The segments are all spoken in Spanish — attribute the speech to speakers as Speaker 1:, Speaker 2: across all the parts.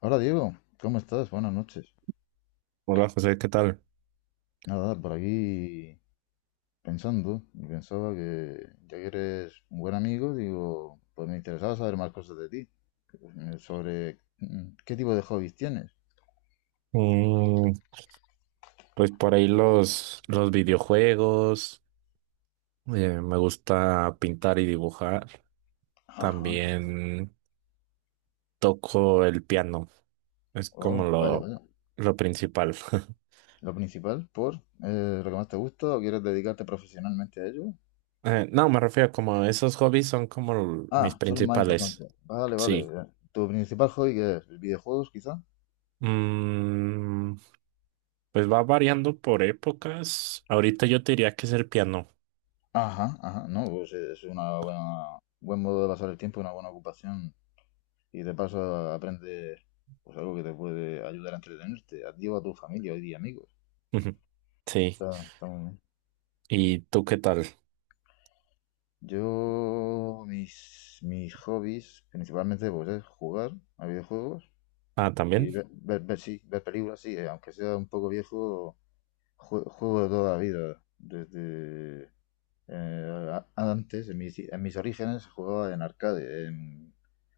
Speaker 1: Hola Diego, ¿cómo estás? Buenas noches.
Speaker 2: Hola José, ¿qué tal?
Speaker 1: Nada, por aquí pensando, y pensaba que ya que eres un buen amigo, digo, pues me interesaba saber más cosas de ti, sobre qué tipo de hobbies tienes.
Speaker 2: Mm, pues por ahí los videojuegos, me gusta pintar y dibujar,
Speaker 1: Ajá,
Speaker 2: también toco el piano, es como
Speaker 1: oh, vaya,
Speaker 2: lo,
Speaker 1: vaya.
Speaker 2: lo principal.
Speaker 1: Lo principal, por lo que más te gusta o quieres dedicarte profesionalmente a ello.
Speaker 2: No, me refiero como esos hobbies son como mis
Speaker 1: Ah, son los más
Speaker 2: principales,
Speaker 1: importantes. Vale, vale.
Speaker 2: sí.
Speaker 1: ¿Tu principal hobby qué es? ¿Videojuegos, quizá?
Speaker 2: Mm, pues va variando por épocas, ahorita yo te diría que es el piano,
Speaker 1: Ajá, ajá, no, pues es un buen modo de pasar el tiempo, una buena ocupación y de paso aprendes pues algo que te puede ayudar a entretenerte, a ti o a tu familia hoy día, amigos.
Speaker 2: sí.
Speaker 1: Está, está muy bien.
Speaker 2: ¿Y tú qué tal?
Speaker 1: Yo, mis hobbies, principalmente, pues es jugar a videojuegos
Speaker 2: Ah,
Speaker 1: y
Speaker 2: también
Speaker 1: sí, ver películas, sí, aunque sea un poco viejo, juego de toda la vida. Desde antes, en mis orígenes, jugaba en arcade, en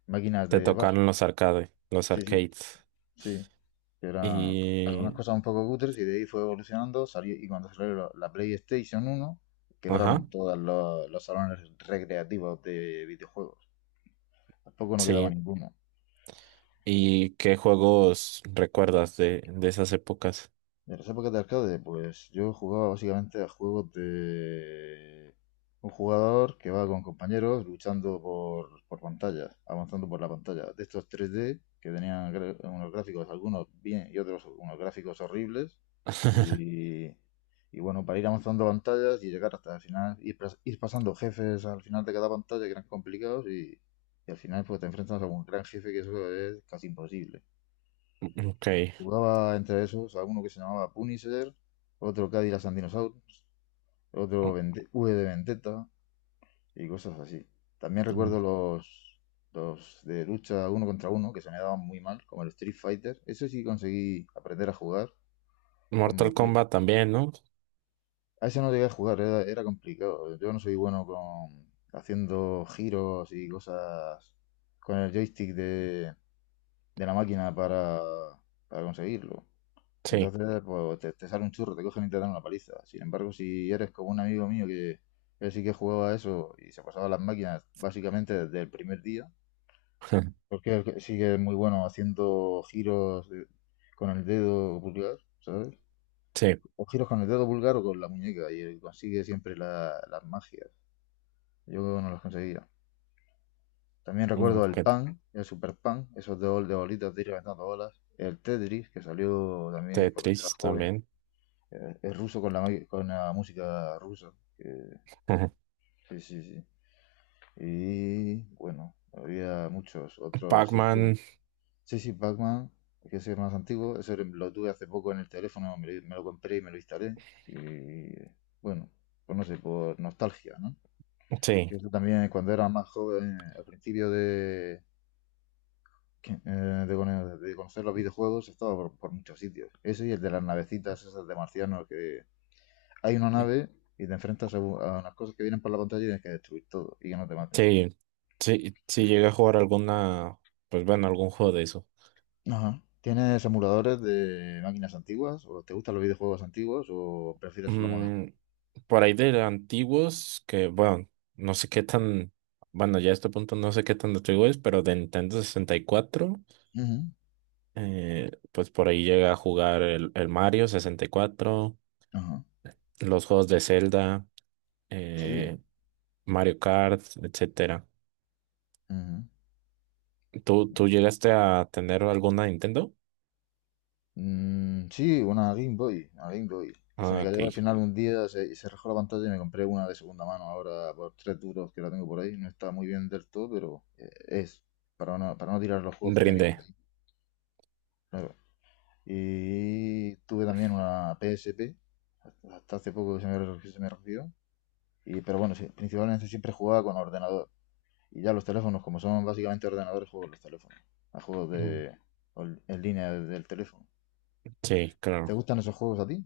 Speaker 1: máquinas
Speaker 2: te
Speaker 1: de bar.
Speaker 2: tocan los arcades, los
Speaker 1: Sí, sí,
Speaker 2: arcades.
Speaker 1: sí, que era
Speaker 2: Y,
Speaker 1: algunas cosas un poco cutres y de ahí fue evolucionando. Salió, y cuando salió la PlayStation 1,
Speaker 2: ajá,
Speaker 1: quebraron todos los salones recreativos de videojuegos. Tampoco no quedaba
Speaker 2: sí.
Speaker 1: ninguno.
Speaker 2: ¿Y qué juegos recuerdas de esas épocas?
Speaker 1: De las épocas de arcade, pues yo jugaba básicamente a juegos de un jugador que va con compañeros luchando por pantallas, avanzando por la pantalla. De estos tres d que tenían unos gráficos, algunos bien y otros unos gráficos horribles. Y, y bueno, para ir avanzando pantallas y llegar hasta el final, ir pasando jefes al final de cada pantalla, que eran complicados, y al final pues te enfrentas a un gran jefe, que eso es casi imposible.
Speaker 2: Ok.
Speaker 1: Jugaba entre esos alguno que se llamaba Punisher, otro Cadillac and Dinosaurs, otro V de Vendetta y cosas así. También
Speaker 2: Mm,
Speaker 1: recuerdo los de lucha uno contra uno, que se me daban muy mal, como el Street Fighter. Eso sí conseguí aprender a jugar.
Speaker 2: Mortal
Speaker 1: Combatir.
Speaker 2: Kombat también, ¿no?
Speaker 1: A ese no llegué a jugar, era complicado. Yo no soy bueno con haciendo giros y cosas con el joystick de la máquina para conseguirlo.
Speaker 2: Sí,
Speaker 1: Entonces, pues te sale un churro, te cogen y te dan una paliza. Sin embargo, si eres como un amigo mío que él sí que jugaba a eso y se pasaba las máquinas básicamente desde el primer día, porque él sí que es muy bueno haciendo giros con el dedo pulgar, ¿sabes?
Speaker 2: sí.
Speaker 1: O giros con el dedo pulgar o con la muñeca, y él consigue siempre las magias. Yo no las conseguía. También
Speaker 2: Mm,
Speaker 1: recuerdo el
Speaker 2: ok,
Speaker 1: pan, el super pan, esos de, de bolitas de ir levantando bolas. El Tetris, que salió también cuando yo era
Speaker 2: Tetris
Speaker 1: joven.
Speaker 2: también.
Speaker 1: Es ruso con con la música rusa. Eh, sí, sí, sí. Y bueno, había muchos otros. Sí,
Speaker 2: Pac-Man,
Speaker 1: sí, sí, Pac-Man, que es el más antiguo. Ese lo tuve hace poco en el teléfono, me lo compré y me lo instalé. Y bueno, pues no sé, por nostalgia, ¿no? Que
Speaker 2: sí.
Speaker 1: eso también cuando era más joven, al principio de conocer los videojuegos, estaba por muchos sitios. Ese y el de las navecitas esas de marcianos que, hay una nave y te enfrentas a unas cosas que vienen por la pantalla y tienes que destruir todo, y que no te maten.
Speaker 2: Sí, sí, sí llegué a jugar alguna, pues bueno, algún juego de eso.
Speaker 1: Ajá. ¿Tienes emuladores de máquinas antiguas? ¿O te gustan los videojuegos antiguos? ¿O prefieres lo moderno?
Speaker 2: Mm, por ahí de antiguos, que bueno, no sé qué tan, bueno, ya a este punto no sé qué tan antiguo es, pero de Nintendo 64.
Speaker 1: Ujú.
Speaker 2: Pues por ahí llegué a jugar el Mario 64,
Speaker 1: Ajá.
Speaker 2: los juegos de Zelda,
Speaker 1: Sí.
Speaker 2: eh, Mario Kart, etcétera.
Speaker 1: Ujú.
Speaker 2: ¿Tú llegaste a tener alguna Nintendo?
Speaker 1: Sí, una Game Boy. Una Game Boy. Que se
Speaker 2: Ah,
Speaker 1: me
Speaker 2: ok.
Speaker 1: cayó al final un día, se rajó la pantalla y me compré una de segunda mano ahora por 3 duros, que la tengo por ahí. No está muy bien del todo, pero es para no tirar los juegos que tenía
Speaker 2: Rinde.
Speaker 1: por ahí. Claro. Y tuve también una PSP hasta hace poco que se me rompió. Y, pero bueno, sí, principalmente siempre jugaba con ordenador. Y ya los teléfonos, como son básicamente ordenadores, juego los teléfonos. A juegos
Speaker 2: Mm.
Speaker 1: de en línea del teléfono.
Speaker 2: Sí,
Speaker 1: ¿Te
Speaker 2: claro.
Speaker 1: gustan esos juegos a ti?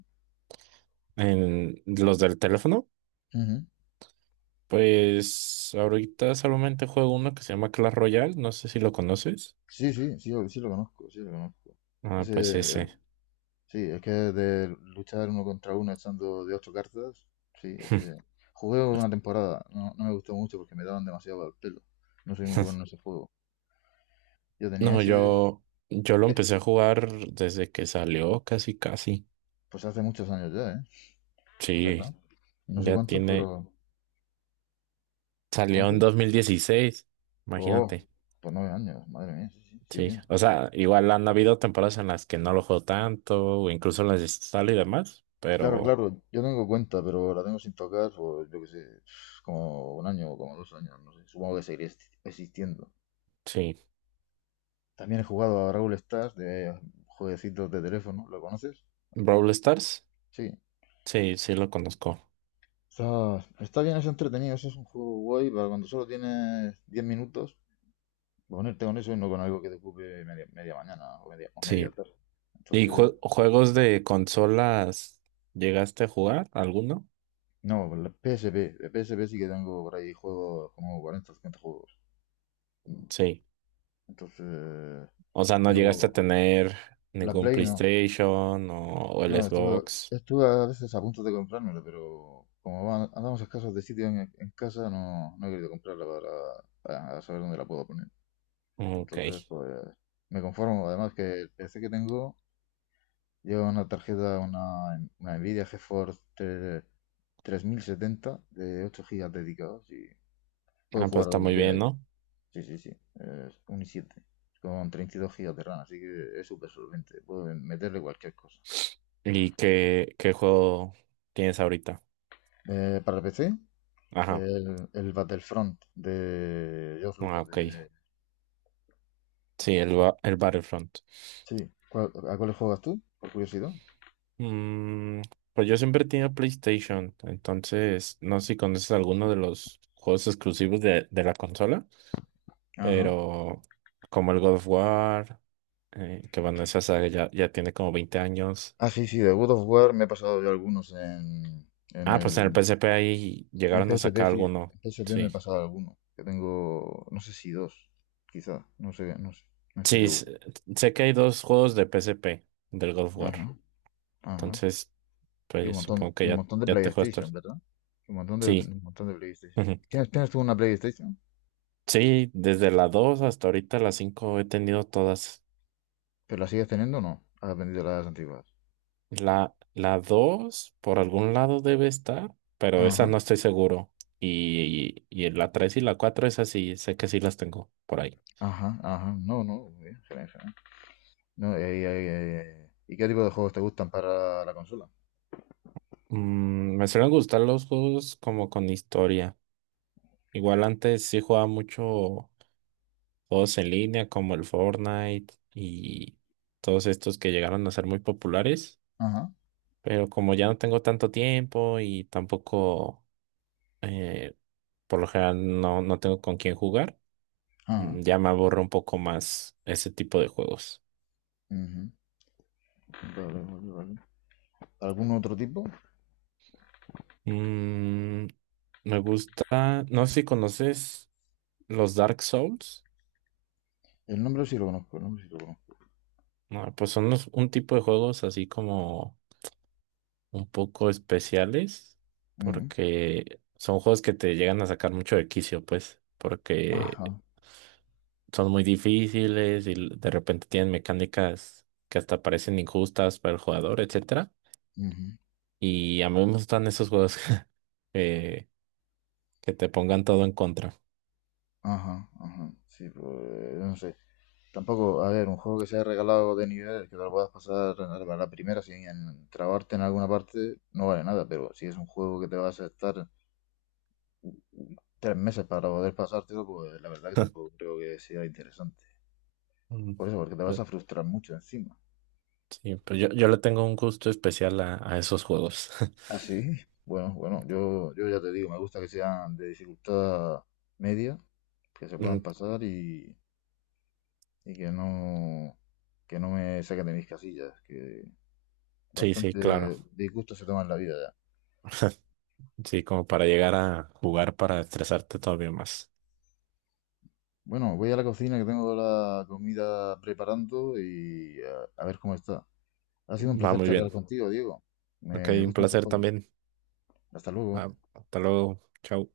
Speaker 2: En los del teléfono,
Speaker 1: Ujú.
Speaker 2: pues ahorita solamente juego uno que se llama Clash Royale, no sé si lo conoces.
Speaker 1: Sí, sí, sí, sí lo conozco, sí lo conozco.
Speaker 2: Ah, pues
Speaker 1: Ese,
Speaker 2: ese.
Speaker 1: sí, es que de luchar uno contra uno echando de ocho cartas, sí, ese. Jugué una temporada, no, no me gustó mucho porque me daban demasiado al pelo. No soy muy bueno en ese juego. Yo tenía
Speaker 2: No,
Speaker 1: ese,
Speaker 2: yo lo
Speaker 1: eh,
Speaker 2: empecé a jugar desde que salió, casi, casi.
Speaker 1: pues hace muchos años ya, ¿eh?
Speaker 2: Sí.
Speaker 1: ¿Verdad? No sé
Speaker 2: Ya
Speaker 1: cuántos,
Speaker 2: tiene,
Speaker 1: pero
Speaker 2: salió en
Speaker 1: ¿cuántos?
Speaker 2: 2016,
Speaker 1: Oh,
Speaker 2: imagínate.
Speaker 1: por 9 años, madre mía, sí, sí, sí
Speaker 2: Sí,
Speaker 1: tienes.
Speaker 2: o sea, igual han habido temporadas en las que no lo juego tanto, o incluso las instalo y demás,
Speaker 1: Claro,
Speaker 2: pero
Speaker 1: claro, yo tengo cuenta, pero la tengo sin tocar por, yo qué sé, como un año o como 2 años, no sé, supongo que seguiré existiendo.
Speaker 2: sí.
Speaker 1: También he jugado a Brawl Stars de jueguecitos de teléfono, ¿lo conoces?
Speaker 2: Brawl Stars,
Speaker 1: Sí.
Speaker 2: sí, sí lo conozco.
Speaker 1: Está, está bien, es entretenido, ese es un juego guay para cuando solo tienes 10 minutos, ponerte con eso y no con algo que te ocupe media, media mañana o
Speaker 2: Sí.
Speaker 1: media tarde.
Speaker 2: ¿Y
Speaker 1: Entonces,
Speaker 2: juegos de consolas llegaste a jugar alguno?
Speaker 1: no, la PSP, la PSP sí que tengo por ahí juegos como 40 o 50 juegos.
Speaker 2: Sí.
Speaker 1: Entonces,
Speaker 2: O sea, no llegaste a
Speaker 1: pero
Speaker 2: tener
Speaker 1: la
Speaker 2: ningún
Speaker 1: Play no.
Speaker 2: PlayStation o el
Speaker 1: No, estuve,
Speaker 2: Xbox.
Speaker 1: estuve a veces a punto de comprármela, pero andamos escasos de sitio en, casa, no, no he querido comprarla para saber dónde la puedo poner.
Speaker 2: Ok.
Speaker 1: Entonces, pues me conformo. Además que el PC que tengo lleva una tarjeta, una Nvidia GeForce 3070 de 8 gigas dedicados, y puedo
Speaker 2: Ah, pues
Speaker 1: jugar a
Speaker 2: está
Speaker 1: lo que
Speaker 2: muy
Speaker 1: quiera
Speaker 2: bien,
Speaker 1: ahí.
Speaker 2: ¿no?
Speaker 1: Sí, sí, sí. Es un i7 con 32 gigas de RAM, así que es súper solvente. Puedo meterle cualquier cosa.
Speaker 2: ¿Y qué juego tienes ahorita?
Speaker 1: Para PC,
Speaker 2: Ajá.
Speaker 1: el Battlefront de George
Speaker 2: Ah,
Speaker 1: Lucas.
Speaker 2: ok. Sí, el Battlefront.
Speaker 1: Sí, ¿a cuáles juegas tú? Por curiosidad.
Speaker 2: Mm, pues yo siempre he tenido PlayStation, entonces no sé si conoces alguno de los juegos exclusivos de la consola,
Speaker 1: Ajá.
Speaker 2: pero como el God of War, que bueno, esa saga ya, tiene como 20 años.
Speaker 1: Ah, sí, sí, de God of War me he pasado yo algunos en
Speaker 2: Ah, pues en el
Speaker 1: el.
Speaker 2: PSP ahí
Speaker 1: En
Speaker 2: llegaron a
Speaker 1: PSP,
Speaker 2: sacar
Speaker 1: sí.
Speaker 2: alguno,
Speaker 1: En PSP me he
Speaker 2: sí.
Speaker 1: pasado algunos. Que tengo, no sé si dos, quizás. No sé, no sé. No estoy
Speaker 2: Sí,
Speaker 1: seguro.
Speaker 2: sé que hay dos juegos de PSP del God of War,
Speaker 1: Ajá. Ajá,
Speaker 2: entonces
Speaker 1: y un
Speaker 2: pues
Speaker 1: montón,
Speaker 2: supongo que
Speaker 1: y un
Speaker 2: ya,
Speaker 1: montón de
Speaker 2: ya te juegas
Speaker 1: PlayStation,
Speaker 2: todos.
Speaker 1: ¿verdad? Y
Speaker 2: Sí.
Speaker 1: un montón de PlayStation. ¿Tienes tú una PlayStation?
Speaker 2: Sí, desde la 2 hasta ahorita la 5 he tenido todas.
Speaker 1: ¿Pero la sigues teniendo o no? ¿Has vendido las antiguas?
Speaker 2: La 2 por algún lado debe estar, pero esa
Speaker 1: Ajá,
Speaker 2: no estoy seguro. Y, en la 3 y la 4 esas sí, sé que sí las tengo por ahí.
Speaker 1: ajá, ajá. No, no, muy bien, genial, genial. No, ¿y qué tipo de juegos te gustan para la consola?
Speaker 2: Me suelen gustar los juegos como con historia. Igual antes sí jugaba mucho juegos en línea como el Fortnite y todos estos que llegaron a ser muy populares,
Speaker 1: Ajá,
Speaker 2: pero como ya no tengo tanto tiempo y tampoco. eh, Por lo general no, no tengo con quién jugar.
Speaker 1: ajá.
Speaker 2: Ya me aborro un poco más ese tipo de juegos.
Speaker 1: Ujú. Vale, vale, vale. ¿Algún otro tipo?
Speaker 2: Mm, me gusta, no sé si conoces los Dark Souls.
Speaker 1: El nombre sí lo conozco, el nombre sí lo conozco.
Speaker 2: No, pues son un tipo de juegos así como un poco especiales
Speaker 1: Ujú.
Speaker 2: porque son juegos que te llegan a sacar mucho de quicio, pues, porque
Speaker 1: Ajá,
Speaker 2: son muy difíciles y de repente tienen mecánicas que hasta parecen injustas para el jugador, etcétera.
Speaker 1: ujú,
Speaker 2: Y a mí me gustan esos juegos eh, que te pongan todo en contra.
Speaker 1: ajá, ajá. Sí, pues, no sé. Tampoco, a ver, un juego que sea regalado de nivel, que te lo puedas pasar a la primera sin trabarte en alguna parte, no vale nada, pero si es un juego que te vas a estar 3 meses para poder pasártelo, pues la verdad que tampoco creo que sea interesante.
Speaker 2: Mm.
Speaker 1: Por eso, porque te vas
Speaker 2: Pues,
Speaker 1: a frustrar mucho encima.
Speaker 2: sí, pues yo le tengo un gusto especial a esos juegos.
Speaker 1: Así, bueno, bueno, yo ya te digo, me gusta que sean de dificultad media, que se puedan
Speaker 2: Mm,
Speaker 1: pasar, y que no me saquen de mis casillas, que
Speaker 2: sí, sí, claro.
Speaker 1: bastante disgusto se toma en la vida.
Speaker 2: Sí, como para llegar a jugar para estresarte todavía más.
Speaker 1: Bueno, voy a la cocina que tengo la comida preparando y a ver cómo está. Ha sido un
Speaker 2: Va
Speaker 1: placer
Speaker 2: muy
Speaker 1: charlar
Speaker 2: bien.
Speaker 1: contigo, Diego.
Speaker 2: Ok,
Speaker 1: Me
Speaker 2: un
Speaker 1: gustan tus
Speaker 2: placer
Speaker 1: hobbies.
Speaker 2: también.
Speaker 1: Hasta luego.
Speaker 2: Ah, hasta luego. Chao.